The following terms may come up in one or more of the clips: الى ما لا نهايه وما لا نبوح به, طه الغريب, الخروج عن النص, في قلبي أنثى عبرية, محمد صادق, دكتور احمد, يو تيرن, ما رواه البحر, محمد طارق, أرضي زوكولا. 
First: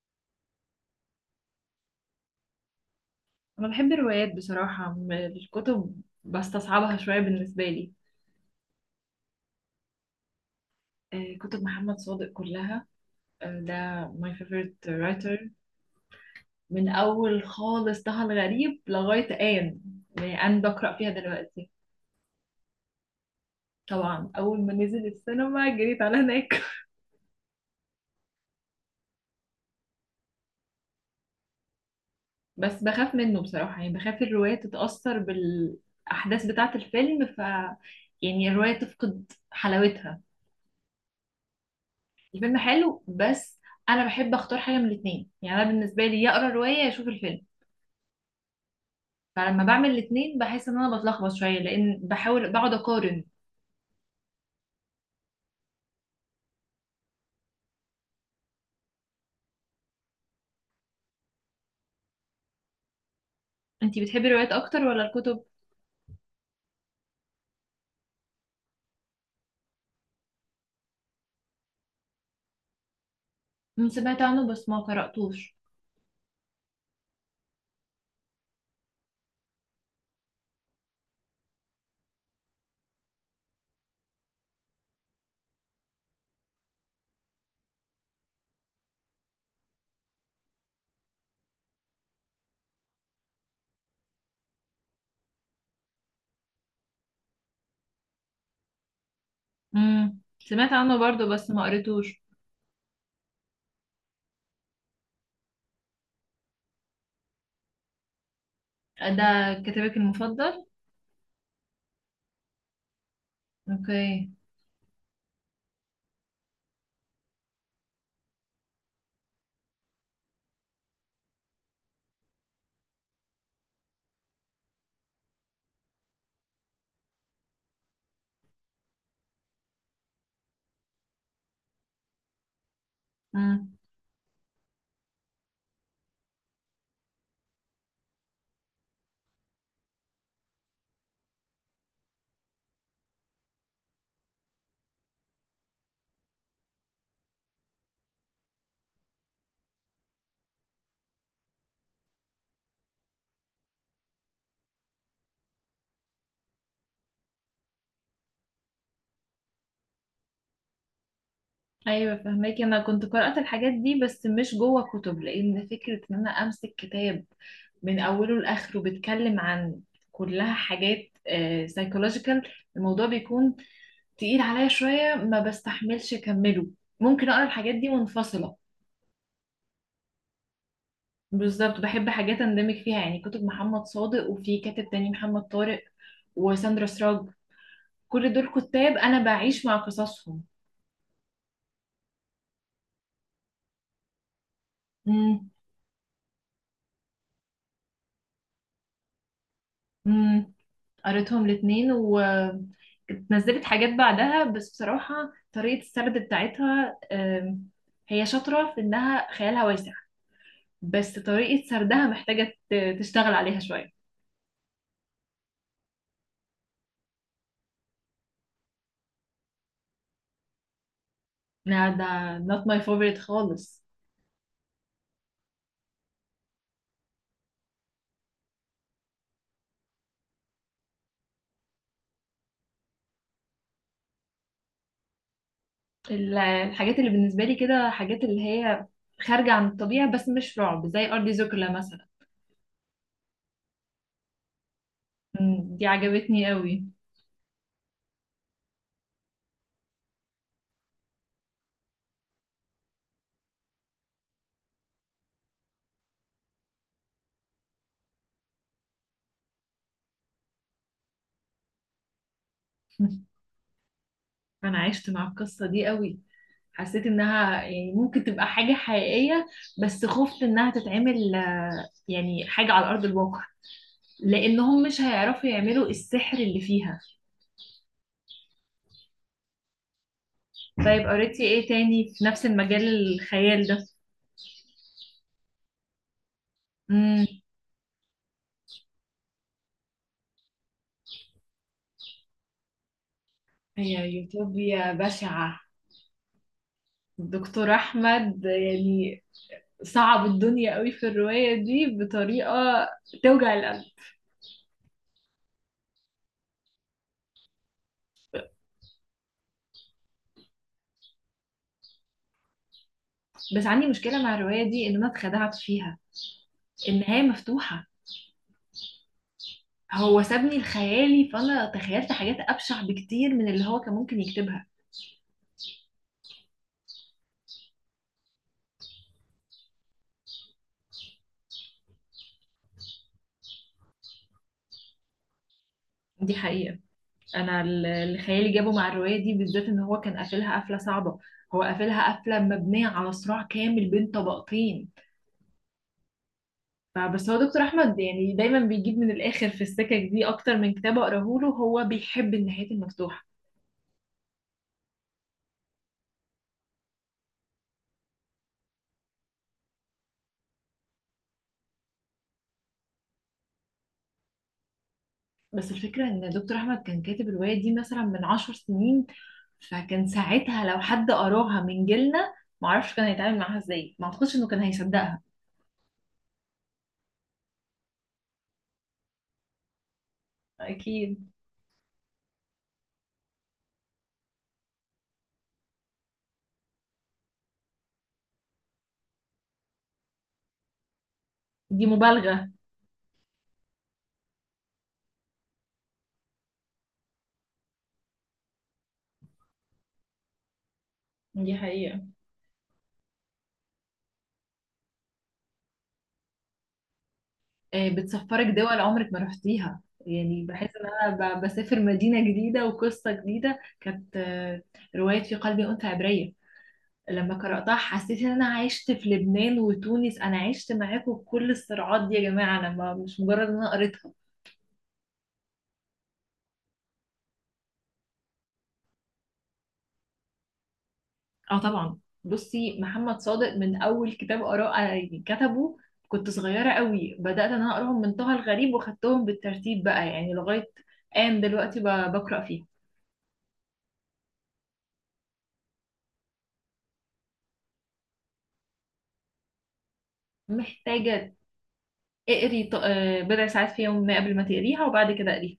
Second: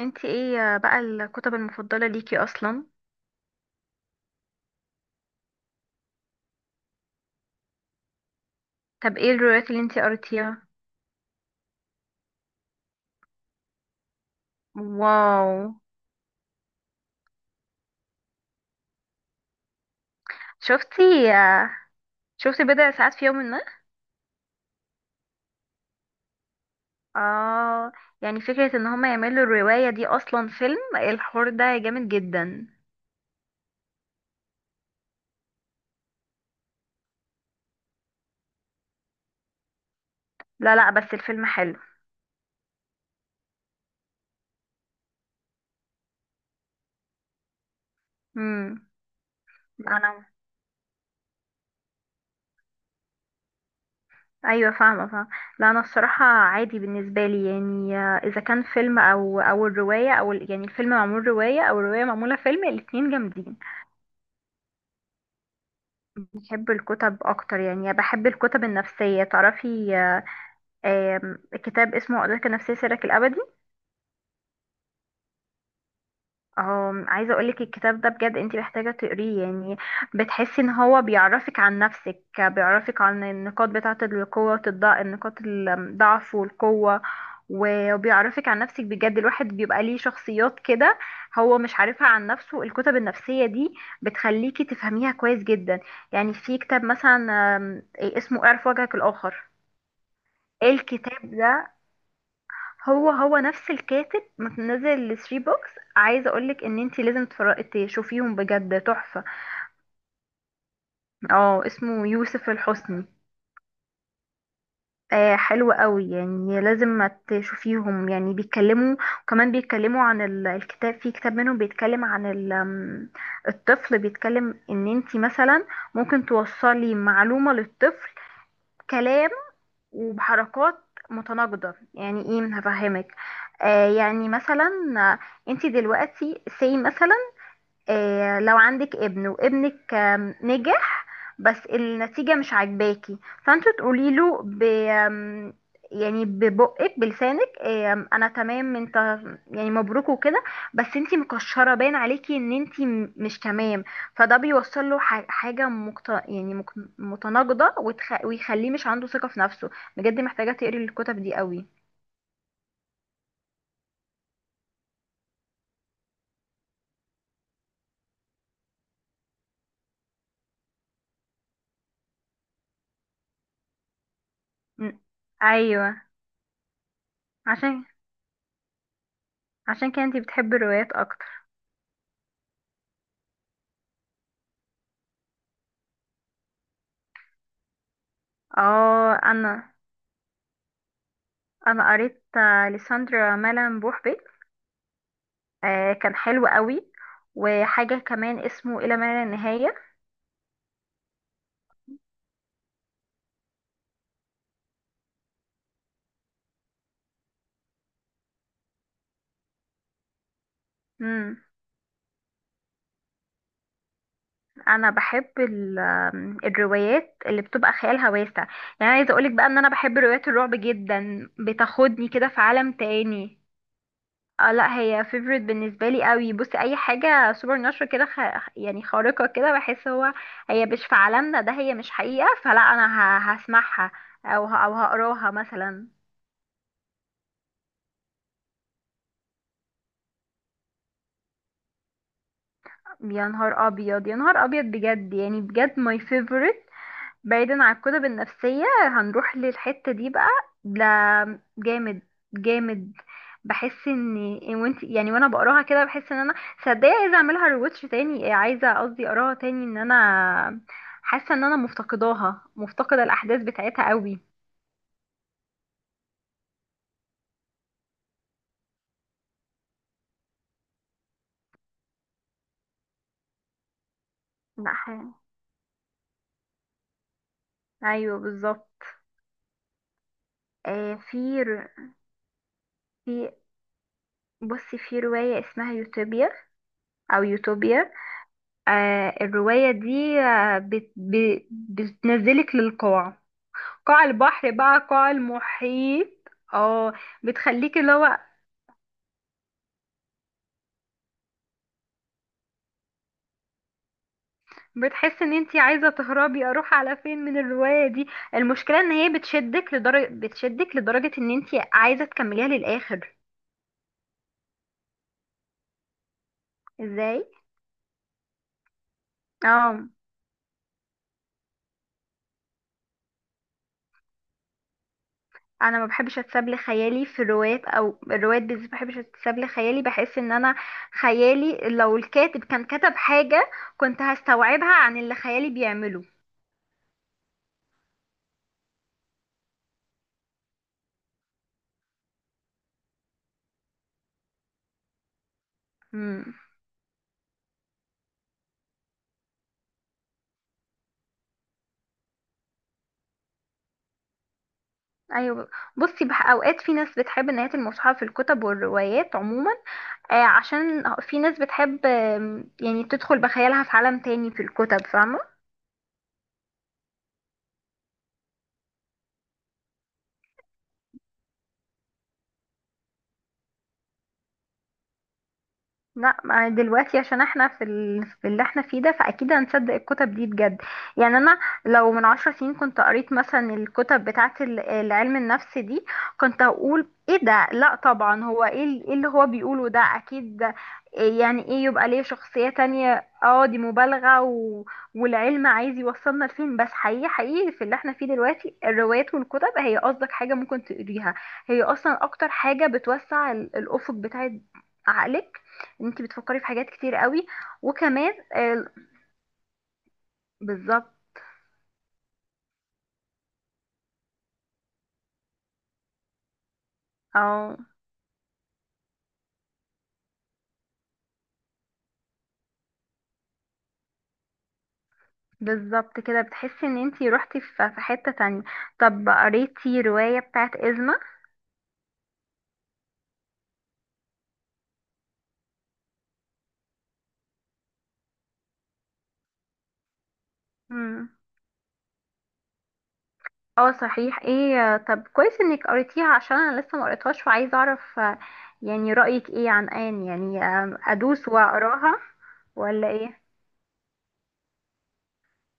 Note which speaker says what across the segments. Speaker 1: انت ايه بقى الكتب المفضلة ليكي اصلا؟
Speaker 2: انا بحب الروايات بصراحه الكتب بستصعبها شويه بالنسبه لي.
Speaker 1: طب ايه الروايات اللي انت قريتيها؟
Speaker 2: آه، كتب محمد صادق كلها. آه، ده my favorite writer.
Speaker 1: واو.
Speaker 2: من اول خالص طه الغريب لغايه آن. يعني آن بقرا فيها
Speaker 1: شفتي
Speaker 2: دلوقتي.
Speaker 1: شفتي بضع ساعات في يوم ما؟
Speaker 2: طبعا اول ما نزل السينما جريت على هناك.
Speaker 1: اه، يعني فكرة ان هما يعملوا الرواية دي اصلا فيلم، الحوار ده جامد جدا.
Speaker 2: بس بخاف منه بصراحه، يعني بخاف الروايه تتاثر بالاحداث بتاعه الفيلم، يعني الروايه تفقد حلاوتها.
Speaker 1: لا لا، بس الفيلم حلو.
Speaker 2: الفيلم حلو بس. انا بحب اختار حاجه من الاثنين، يعني انا بالنسبه لي يا اقرا روايه يا اشوف الفيلم.
Speaker 1: امم،
Speaker 2: فلما بعمل
Speaker 1: انا
Speaker 2: الاتنين بحس ان انا بتلخبط شويه لان بحاول بقعد اقارن.
Speaker 1: ايوه، فاهمة. لا انا الصراحة عادي بالنسبة لي، يعني اذا كان فيلم او الرواية او يعني الفيلم معمول رواية او الرواية معمولة فيلم، الاتنين جامدين.
Speaker 2: انتي بتحبي الروايات اكتر ولا الكتب؟
Speaker 1: بحب الكتب اكتر، يعني بحب الكتب النفسيه، تعرفي؟ آم، كتاب اسمه أدرك النفسيه سرك الابدي.
Speaker 2: سمعت عنه بس ما قراتوش.
Speaker 1: عايزه اقولك الكتاب ده بجد انت محتاجه تقريه، يعني بتحسي ان هو بيعرفك عن نفسك، بيعرفك عن النقاط بتاعه القوه والضعف، النقاط الضعف والقوه، و- وبيعرفك عن نفسك بجد. الواحد بيبقى ليه شخصيات كده هو مش عارفها عن نفسه. الكتب النفسيه دي بتخليكي تفهميها كويس جدا. يعني في كتاب مثلا اسمه اعرف وجهك الاخر.
Speaker 2: سمعت عنه برضو
Speaker 1: الكتاب
Speaker 2: بس ما
Speaker 1: ده،
Speaker 2: قريتوش.
Speaker 1: هو نفس الكاتب، منزل 3 بوكس. عايزه اقولك ان انتي لازم تشوفيهم، بجد تحفه.
Speaker 2: ده كتابك المفضل؟
Speaker 1: اه اسمه يوسف الحسني.
Speaker 2: اوكي.
Speaker 1: آه حلو قوي، يعني لازم ما تشوفيهم. يعني بيتكلموا، وكمان بيتكلموا عن الكتاب. في كتاب منهم بيتكلم عن ال- آم، الطفل، بيتكلم ان انتي مثلا ممكن توصلي معلومه للطفل كلام وبحركات متناقضة. يعني ايه؟ هفهمك.
Speaker 2: مم.
Speaker 1: آه يعني مثلا، آه، انت دلوقتي سي مثلا، لو عندك ابن وابنك نجح، بس النتيجة مش عاجباكي، فانتوا تقولي له ب يعني ببقك بلسانك انا تمام انت، يعني مبروك وكده، بس انتي مكشرة باين عليكي ان انتي مش تمام. فده بيوصل له ح- حاجة مقت... يعني مك... متناقضة ويخليه مش عنده ثقة في نفسه. بجد محتاجة تقري الكتب دي قوي.
Speaker 2: ايوه فهماكي، انا كنت قرأت الحاجات دي بس مش جوه كتب، لان فكرة ان انا امسك كتاب من اوله لاخره بيتكلم عن كلها حاجات سايكولوجيكال، الموضوع بيكون تقيل عليا
Speaker 1: م.
Speaker 2: شوية ما
Speaker 1: ايوه.
Speaker 2: بستحملش اكمله. ممكن اقرا الحاجات
Speaker 1: عشان،
Speaker 2: دي منفصلة.
Speaker 1: عشان كده انتي بتحبي الروايات اكتر.
Speaker 2: بالظبط، بحب حاجات اندمج فيها، يعني كتب محمد صادق وفي كاتب تاني محمد طارق وساندرا سراج، كل دول كتاب
Speaker 1: اه
Speaker 2: انا بعيش
Speaker 1: انا،
Speaker 2: مع قصصهم.
Speaker 1: انا قريت لساندرا مالان بوحبي، كان حلو قوي. وحاجة كمان اسمه إلى ما لا نهاية.
Speaker 2: امم قريتهم الاتنين ونزلت حاجات بعدها، بس بصراحة طريقة السرد بتاعتها هي شاطرة في إنها خيالها واسع، بس
Speaker 1: مم.
Speaker 2: طريقة سردها محتاجة تشتغل عليها شوية.
Speaker 1: أنا بحب ال- آم، الروايات اللي بتبقى خيالها واسع. يعني عايزة أقولك بقى إن أنا بحب روايات الرعب جدا،
Speaker 2: لا ده
Speaker 1: بتاخدني كده في
Speaker 2: not
Speaker 1: عالم
Speaker 2: my favorite
Speaker 1: تاني.
Speaker 2: خالص.
Speaker 1: اه لا هي فيفورت بالنسبة لي قوي. بصي أي حاجة سوبر ناتشورال كده، يعني خارقة كده، بحس هي مش في عالمنا ده، هي مش حقيقة، فلا أنا هسمعها أو أو هقراها مثلا.
Speaker 2: الحاجات اللي بالنسبة لي كده، حاجات اللي هي خارجة عن الطبيعة بس مش رعب، زي أرضي زوكولا مثلا.
Speaker 1: يا نهار ابيض، يا نهار ابيض بجد، يعني
Speaker 2: مم،
Speaker 1: بجد
Speaker 2: دي
Speaker 1: ماي
Speaker 2: عجبتني
Speaker 1: فيفورت.
Speaker 2: قوي.
Speaker 1: بعيدا عن الكتب النفسية، هنروح للحتة دي بقى. لا جامد، جامد. بحس ان إن وانت يعني وانا بقراها كده بحس ان انا، صدقني عايزه اعملها ريواتش تاني، عايزه قصدي اقراها تاني، ان انا حاسه ان انا مفتقداها، مفتقده الاحداث بتاعتها قوي.
Speaker 2: أنا عشت مع القصة دي قوي، حسيت انها يعني ممكن تبقى حاجة حقيقية، بس خفت انها تتعمل يعني حاجة على ارض الواقع،
Speaker 1: لا
Speaker 2: لانهم مش
Speaker 1: حقيقي.
Speaker 2: هيعرفوا يعملوا السحر اللي فيها.
Speaker 1: ايوه بالظبط. آه
Speaker 2: طيب قريتي
Speaker 1: في
Speaker 2: ايه
Speaker 1: ر-
Speaker 2: تاني في نفس المجال،
Speaker 1: في
Speaker 2: الخيال ده؟
Speaker 1: بصي في روايه اسمها يوتوبيا، او
Speaker 2: امم
Speaker 1: يوتوبيا. آه الرواية دي آه بتنزلك للقاع، قاع
Speaker 2: هي
Speaker 1: البحر بقى
Speaker 2: يوتوبيا
Speaker 1: قاع
Speaker 2: بشعة.
Speaker 1: المحيط. اه
Speaker 2: الدكتور
Speaker 1: بتخليك اللي هو
Speaker 2: احمد يعني صعب الدنيا قوي في الرواية دي بطريقة توجع القلب.
Speaker 1: بتحس ان انتي عايزة تهربي، اروح على فين من الرواية دي؟ المشكلة ان هي بتشدك لدرجة، بتشدك لدرجة ان انتي عايزة تكمليها للآخر.
Speaker 2: بس عندي مشكلة مع الرواية دي ان انا اتخدعت فيها.
Speaker 1: ازاي؟
Speaker 2: النهاية مفتوحة،
Speaker 1: اه
Speaker 2: هو سابني لخيالي فانا تخيلت حاجات ابشع بكتير من اللي هو كان ممكن يكتبها.
Speaker 1: انا ما بحبش اتساب لخيالي في الروايات، او الروايات بالذات ما بحبش اتساب لخيالي، بحس ان انا خيالي لو الكاتب كان كتب حاجة كنت هستوعبها عن اللي خيالي بيعمله.
Speaker 2: دي حقيقة. انا اللي خيالي جابه مع الرواية دي بالذات ان هو كان قافلها قفلة صعبة. هو قافلها قفلة مبنية على صراع كامل بين طبقتين.
Speaker 1: امم،
Speaker 2: فبس هو دكتور احمد يعني دايما بيجيب من الاخر في السكك دي، اكتر من كتاب اقراه له هو بيحب النهايات المفتوحة.
Speaker 1: ايوه. بصي بح اوقات في ناس بتحب نهايه المصحف في الكتب والروايات عموما. آه عشان في ناس بتحب يعني تدخل بخيالها في عالم تاني في الكتب، فاهمه؟
Speaker 2: بس الفكرة ان دكتور احمد كان كاتب الرواية دي مثلا من 10 سنين، فكان ساعتها لو حد قراها من جيلنا، معرفش كان هيتعامل معاها ازاي، ما اعتقدش انه كان هيصدقها.
Speaker 1: لا ما دلوقتي عشان احنا في اللي احنا فيه ده، فاكيد هنصدق الكتب دي بجد. يعني
Speaker 2: أكيد
Speaker 1: انا لو من عشر سنين كنت قريت مثلا الكتب بتاعه العلم النفس دي، كنت هقول ايه ده، لا طبعا هو ايه إيه اللي هو بيقوله ده؟ اكيد ده إيه؟ يعني ايه
Speaker 2: دي
Speaker 1: يبقى ليه شخصية
Speaker 2: مبالغة.
Speaker 1: تانية؟ اه دي مبالغة والعلم عايز يوصلنا لفين؟ بس حقيقي، حقيقي في اللي احنا فيه دلوقتي الروايات والكتب هي قصدك حاجة ممكن تقريها.
Speaker 2: دي
Speaker 1: هي اصلا
Speaker 2: حقيقة.
Speaker 1: اكتر حاجة بتوسع الافق بتاع عقلك. انت بتفكري في حاجات كتير قوي،
Speaker 2: آه،
Speaker 1: وكمان
Speaker 2: بتسفرك
Speaker 1: آه،
Speaker 2: دول عمرك ما رحتيها، يعني بحس ان
Speaker 1: بالظبط.
Speaker 2: انا بسافر مدينة جديدة وقصة جديدة. كانت رواية في قلبي أنثى عبرية، لما
Speaker 1: او
Speaker 2: قرأتها حسيت ان انا عشت في لبنان وتونس، انا عشت معاكم بكل الصراعات دي يا جماعة، انا ما مش مجرد ان انا قريتها.
Speaker 1: بالظبط كده بتحسي ان انت روحتي في حتة تانية. طب قريتي رواية بتاعت إزمة؟
Speaker 2: اه طبعا. بصي محمد صادق من اول كتاب قرأ كتبه كنت صغيرة قوي، بدأت ان انا اقراهم من طه الغريب وخدتهم بالترتيب بقى يعني لغاية
Speaker 1: مم.
Speaker 2: آن دلوقتي بقرأ فيه.
Speaker 1: اه صحيح، ايه آه، طب كويس انك قريتيها عشان انا لسه ما قريتهاش، وعايزة اعرف يعني رأيك ايه عن آن؟ يعني ادوس
Speaker 2: محتاجة
Speaker 1: واقراها
Speaker 2: اقري
Speaker 1: ولا ايه؟
Speaker 2: بضع ساعات في يوم ما قبل ما تقريها، وبعد كده اقريها.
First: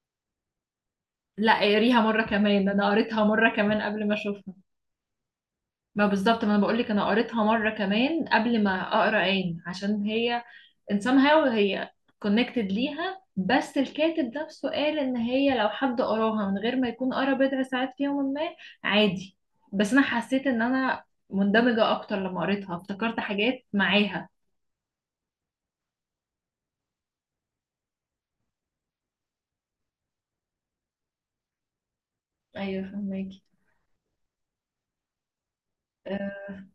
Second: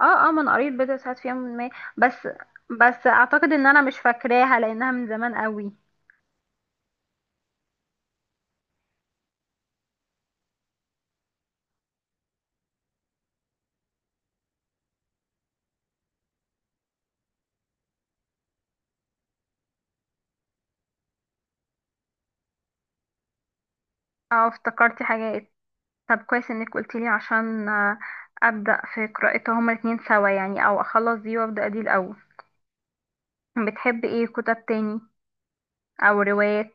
Speaker 1: اه اه، ما انا قريت بضع ساعات في يوم
Speaker 2: لا
Speaker 1: ما.
Speaker 2: اقريها مرة
Speaker 1: بس
Speaker 2: كمان، ده انا
Speaker 1: بس
Speaker 2: قريتها
Speaker 1: اعتقد
Speaker 2: مرة
Speaker 1: ان
Speaker 2: كمان
Speaker 1: انا مش
Speaker 2: قبل ما اشوفها.
Speaker 1: فاكراها لانها من زمان قوي.
Speaker 2: ما بالظبط، ما انا بقول لك انا قريتها مرة كمان قبل ما اقرا عين، عشان هي ان somehow هي كونكتد ليها. بس الكاتب نفسه قال ان هي لو حد قراها من غير ما يكون قرا بضع ساعات في يوم ما عادي. بس انا حسيت ان انا مندمجة اكتر، لما قريتها افتكرت حاجات معاها.
Speaker 1: اه افتكرتي حاجات. طب كويس انك قلتيلي عشان ابدا في قراءتها هما الاتنين سوا، يعني او اخلص دي وابدا دي الاول.
Speaker 2: ايوه فهماكي.
Speaker 1: بتحب ايه كتب تاني او روايات؟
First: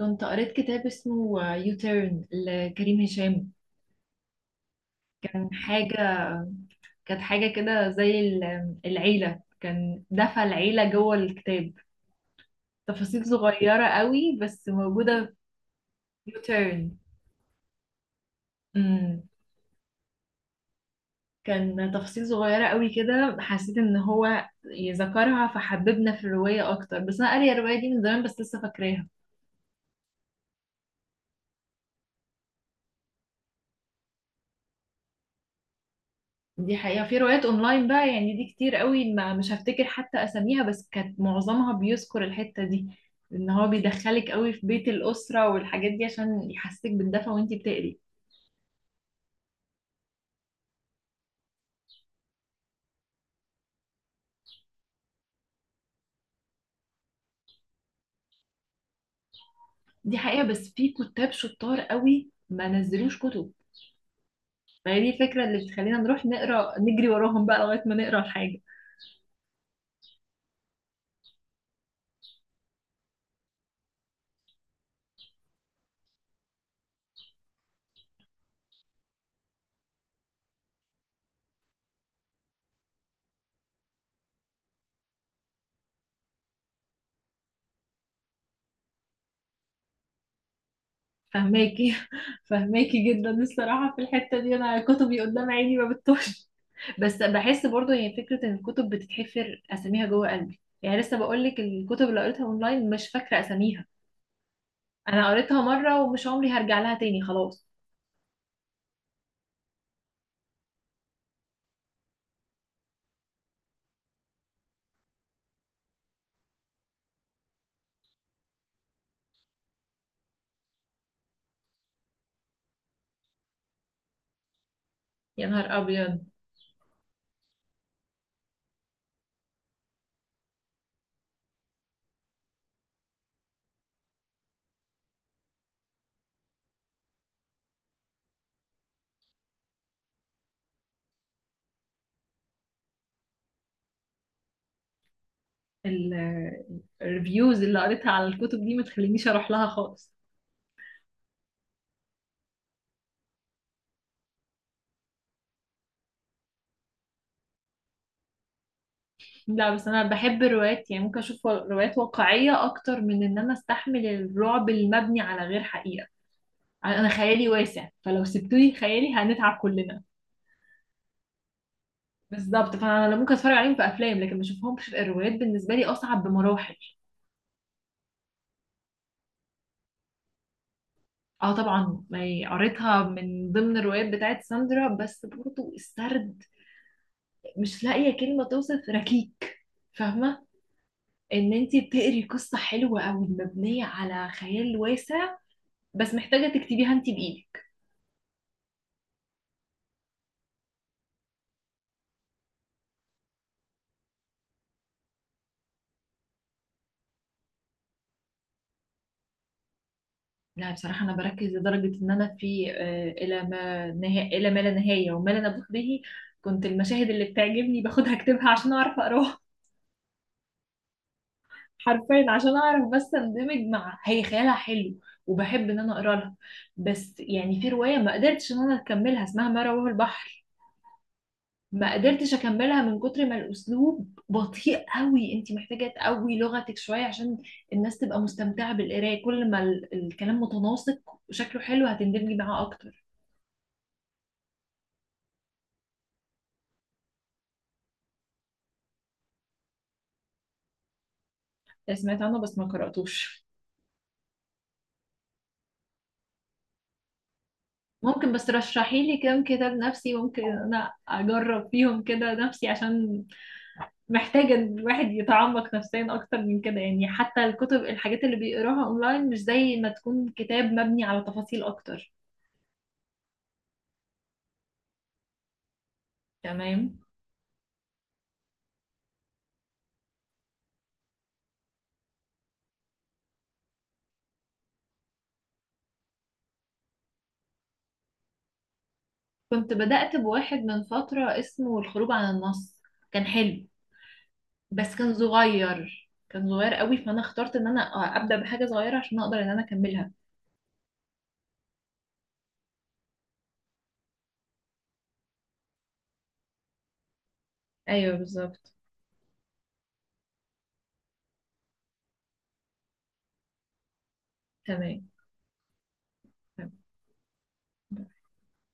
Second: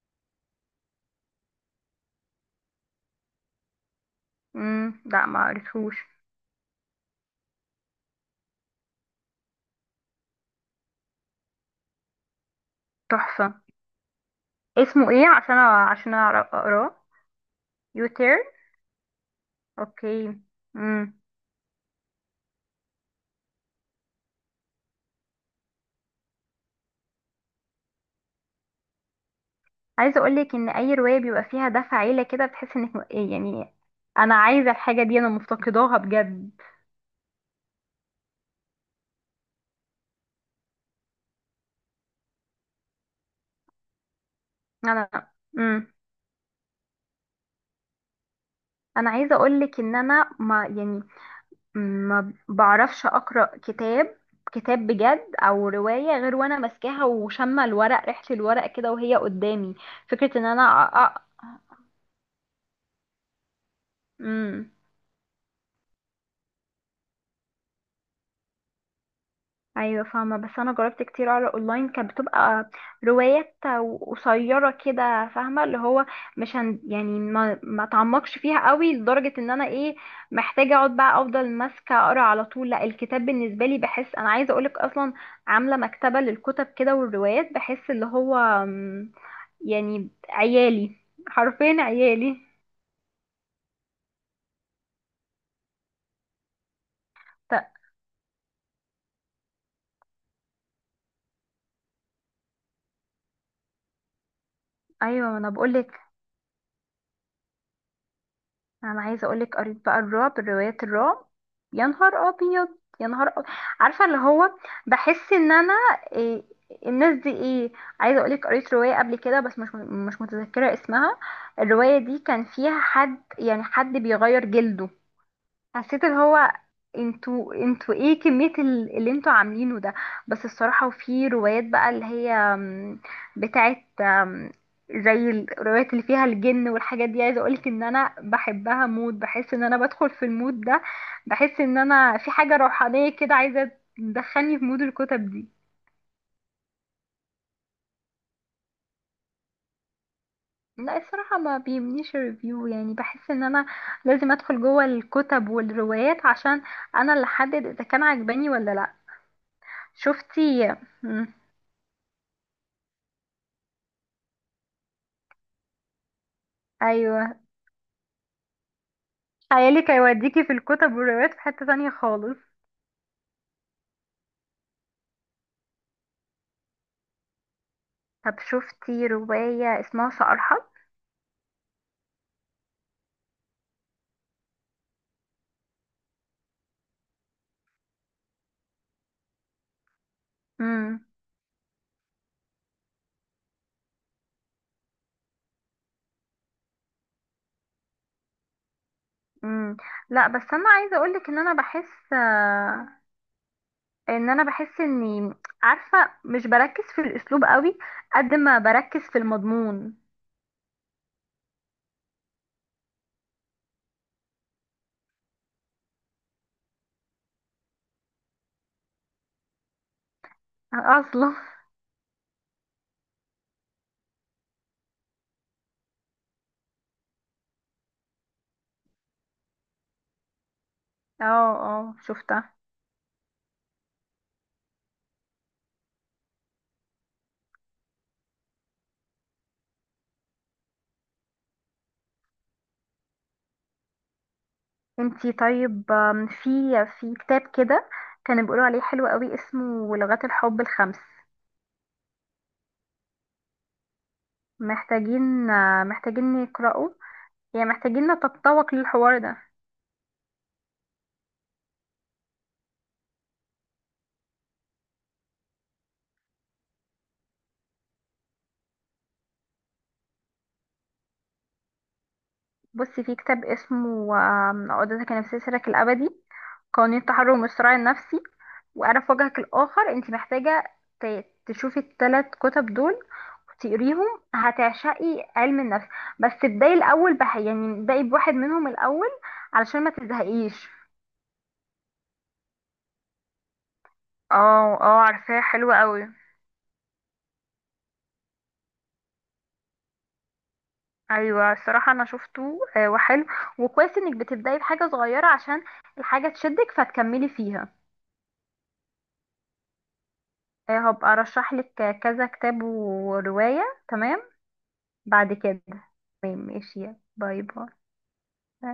Speaker 2: كنت قريت كتاب اسمه يو تيرن لكريم هشام.
Speaker 1: لا ما
Speaker 2: كان
Speaker 1: قريتهوش.
Speaker 2: حاجة كانت حاجة كده، زي العيلة، كان دفع العيلة جوه الكتاب، تفاصيل
Speaker 1: تحفه،
Speaker 2: صغيرة قوي بس
Speaker 1: اسمه ايه
Speaker 2: موجودة.
Speaker 1: عشان عشان
Speaker 2: في يو
Speaker 1: أعرف اقراه؟
Speaker 2: تيرن
Speaker 1: يوتير، اوكي. امم،
Speaker 2: كان تفاصيل صغيرة قوي كده، حسيت ان هو يذكرها فحببنا في الرواية اكتر. بس انا قارية الرواية دي من زمان بس لسه فاكراها.
Speaker 1: عايزه اقولك ان اي روايه بيبقى فيها دفع عيله كده، بتحس انك إيه يعني، انا عايزه الحاجه دي، انا مفتقداها بجد.
Speaker 2: دي حقيقة، في روايات اونلاين بقى يعني دي كتير قوي، ما مش هفتكر حتى اساميها، بس كانت معظمها بيذكر الحتة دي، ان هو بيدخلك قوي في بيت
Speaker 1: انا
Speaker 2: الأسرة والحاجات
Speaker 1: امم،
Speaker 2: دي عشان يحسسك بالدفى وانتي بتقري.
Speaker 1: انا عايزه اقولك ان انا ما يعني ما بعرفش اقرا كتاب، كتاب بجد او روايه، غير وانا ماسكاها وشامه الورق، ريحه الورق كده وهي قدامي.
Speaker 2: دي
Speaker 1: فكره
Speaker 2: حقيقة،
Speaker 1: ان انا
Speaker 2: بس في كتاب شطار قوي ما نزلوش كتب،
Speaker 1: مم.
Speaker 2: فهي دي الفكرة اللي بتخلينا نروح نقرا، نجري وراهم بقى لغاية ما نقرا الحاجة.
Speaker 1: ايوه فاهمه، بس انا جربت كتير اقرا اونلاين، كانت بتبقى روايات قصيره كده، فاهمه اللي هو مش هن يعني ما تعمقش فيها قوي لدرجه ان انا ايه، محتاجه اقعد بقى افضل ماسكه اقرا على طول. لا الكتاب بالنسبه لي بحس، انا عايزه اقولك اصلا عامله مكتبه للكتب كده والروايات، بحس اللي هو يعني عيالي، حرفيا
Speaker 2: فهماكي.
Speaker 1: عيالي.
Speaker 2: فهماكي جدا الصراحة في الحتة دي، انا كتبي قدام عيني ما بتطوش. بس
Speaker 1: ط-
Speaker 2: بحس برضو هي فكرة ان الكتب بتتحفر اساميها جوه قلبي، يعني لسه بقولك الكتب اللي قريتها اونلاين مش فاكرة اساميها. انا
Speaker 1: ايوه ما انا
Speaker 2: قريتها
Speaker 1: بقولك.
Speaker 2: مرة ومش عمري هرجع لها تاني خلاص.
Speaker 1: انا عايزه اقولك قريت بقى الرعب، روايات الرعب، يا نهار ابيض، يا نهار أبيض. عارفه اللي هو بحس ان انا إيه، الناس دي ايه؟ عايزه اقولك قريت روايه قبل كده بس مش متذكره اسمها. الروايه دي كان فيها حد، يعني حد بيغير جلده.
Speaker 2: يا نهار
Speaker 1: حسيت اللي
Speaker 2: ابيض.
Speaker 1: هو انتوا، ايه كمية اللي انتوا عاملينه ده؟ بس الصراحة وفي روايات بقى اللي هي بتاعت زي الروايات اللي فيها الجن والحاجات دي، عايزة اقولك ان انا بحبها مود، بحس ان انا بدخل في المود ده. بحس ان انا في حاجة روحانية كده عايزة تدخلني في مود الكتب دي.
Speaker 2: ال- الريفيوز اللي قريتها على الكتب دي ما تخلينيش اروح لها خالص.
Speaker 1: لا الصراحة ما بيمنيش الريفيو، يعني بحس ان انا لازم ادخل جوه الكتب والروايات عشان انا اللي احدد اذا كان عجباني ولا لا.
Speaker 2: لا بس انا بحب
Speaker 1: شفتي.
Speaker 2: الروايات، يعني ممكن اشوف روايات واقعية اكتر من ان انا استحمل الرعب المبني على غير حقيقة. انا
Speaker 1: ايوه.
Speaker 2: خيالي واسع، فلو سبتولي خيالي هنتعب
Speaker 1: خيالك
Speaker 2: كلنا.
Speaker 1: هيوديكي في الكتب والروايات في حتة تانية خالص.
Speaker 2: بالظبط، فانا ممكن اتفرج عليهم في افلام لكن ما اشوفهمش في الروايات، بالنسبه لي اصعب بمراحل.
Speaker 1: طب شفتي رواية اسمها سأرحل؟
Speaker 2: اه طبعا، ما هي قريتها من ضمن الروايات بتاعت ساندرا، بس برضو السرد مش لاقيه كلمه توصف، ركيك. فاهمه،
Speaker 1: امم.
Speaker 2: ان انت بتقري قصه حلوه قوي مبنيه على خيال واسع بس محتاجه تكتبيها انت بايدك.
Speaker 1: امم لا بس انا عايزة اقولك ان انا بحس ان انا بحس اني، عارفة مش بركز في الاسلوب قوي قد ما بركز في المضمون.
Speaker 2: لا بصراحه انا بركز لدرجه ان انا في الى ما لا نهايه وما لا نبوح به كنت المشاهد اللي بتعجبني باخدها اكتبها عشان اعرف اقراها.
Speaker 1: اصلا
Speaker 2: حرفيا عشان اعرف بس اندمج مع هي خيالها حلو وبحب ان انا اقرا لها. بس يعني في روايه ما قدرتش ان انا اكملها اسمها ما رواه البحر،
Speaker 1: اه
Speaker 2: ما
Speaker 1: اه
Speaker 2: قدرتش
Speaker 1: شفتها.
Speaker 2: اكملها من كتر ما الاسلوب بطيء قوي. انت محتاجه تقوي لغتك شويه عشان الناس تبقى مستمتعه بالقرايه، كل ما الكلام متناسق وشكله حلو هتندمجي معاه اكتر.
Speaker 1: انتي طيب آم، في في كتاب كده كانوا بيقولوا عليه حلو قوي اسمه لغات الحب الخمس.
Speaker 2: آه، سمعت عنه بس ما قراتوش.
Speaker 1: محتاجين محتاجين نقرأه، يعني محتاجين
Speaker 2: ممكن بس
Speaker 1: نتطوق
Speaker 2: رشحي لي
Speaker 1: للحوار ده.
Speaker 2: كام كتاب نفسي ممكن انا اجرب فيهم كده نفسي، عشان محتاجة ان الواحد يتعمق نفسيا اكتر من كده، يعني حتى الكتب الحاجات اللي بيقراها اونلاين مش زي ما تكون كتاب مبني على تفاصيل اكتر.
Speaker 1: بصي في كتاب اسمه عقدتك النفسية سرك الأبدي،
Speaker 2: تمام.
Speaker 1: قوانين التحرر والصراع النفسي، وأعرف وجهك الآخر. انت محتاجة تشوفي التلات كتب دول وتقريهم، هتعشقي علم النفس. بس تبدأي الأول بح، يعني ابدأي بواحد منهم الأول
Speaker 2: كنت
Speaker 1: علشان ما
Speaker 2: بدأت بواحد
Speaker 1: تزهقيش.
Speaker 2: من فترة اسمه الخروج عن النص. كان حلو
Speaker 1: اه
Speaker 2: بس
Speaker 1: اه
Speaker 2: كان
Speaker 1: عارفاه، حلو
Speaker 2: صغير،
Speaker 1: قوي.
Speaker 2: كان صغير قوي، فانا اخترت ان انا ابدأ بحاجة صغيرة عشان اقدر ان انا اكملها.
Speaker 1: ايوه الصراحه انا شفته وحلو. وكويس انك بتبدأي بحاجة صغيرة عشان الحاجة تشدك فتكملي فيها.
Speaker 2: ايوه بالظبط.
Speaker 1: هبقى ارشح لك كذا كتاب ورواية. تمام،
Speaker 2: تمام.
Speaker 1: بعد كده. تمام ماشي.
Speaker 2: تمام.
Speaker 1: باي باي.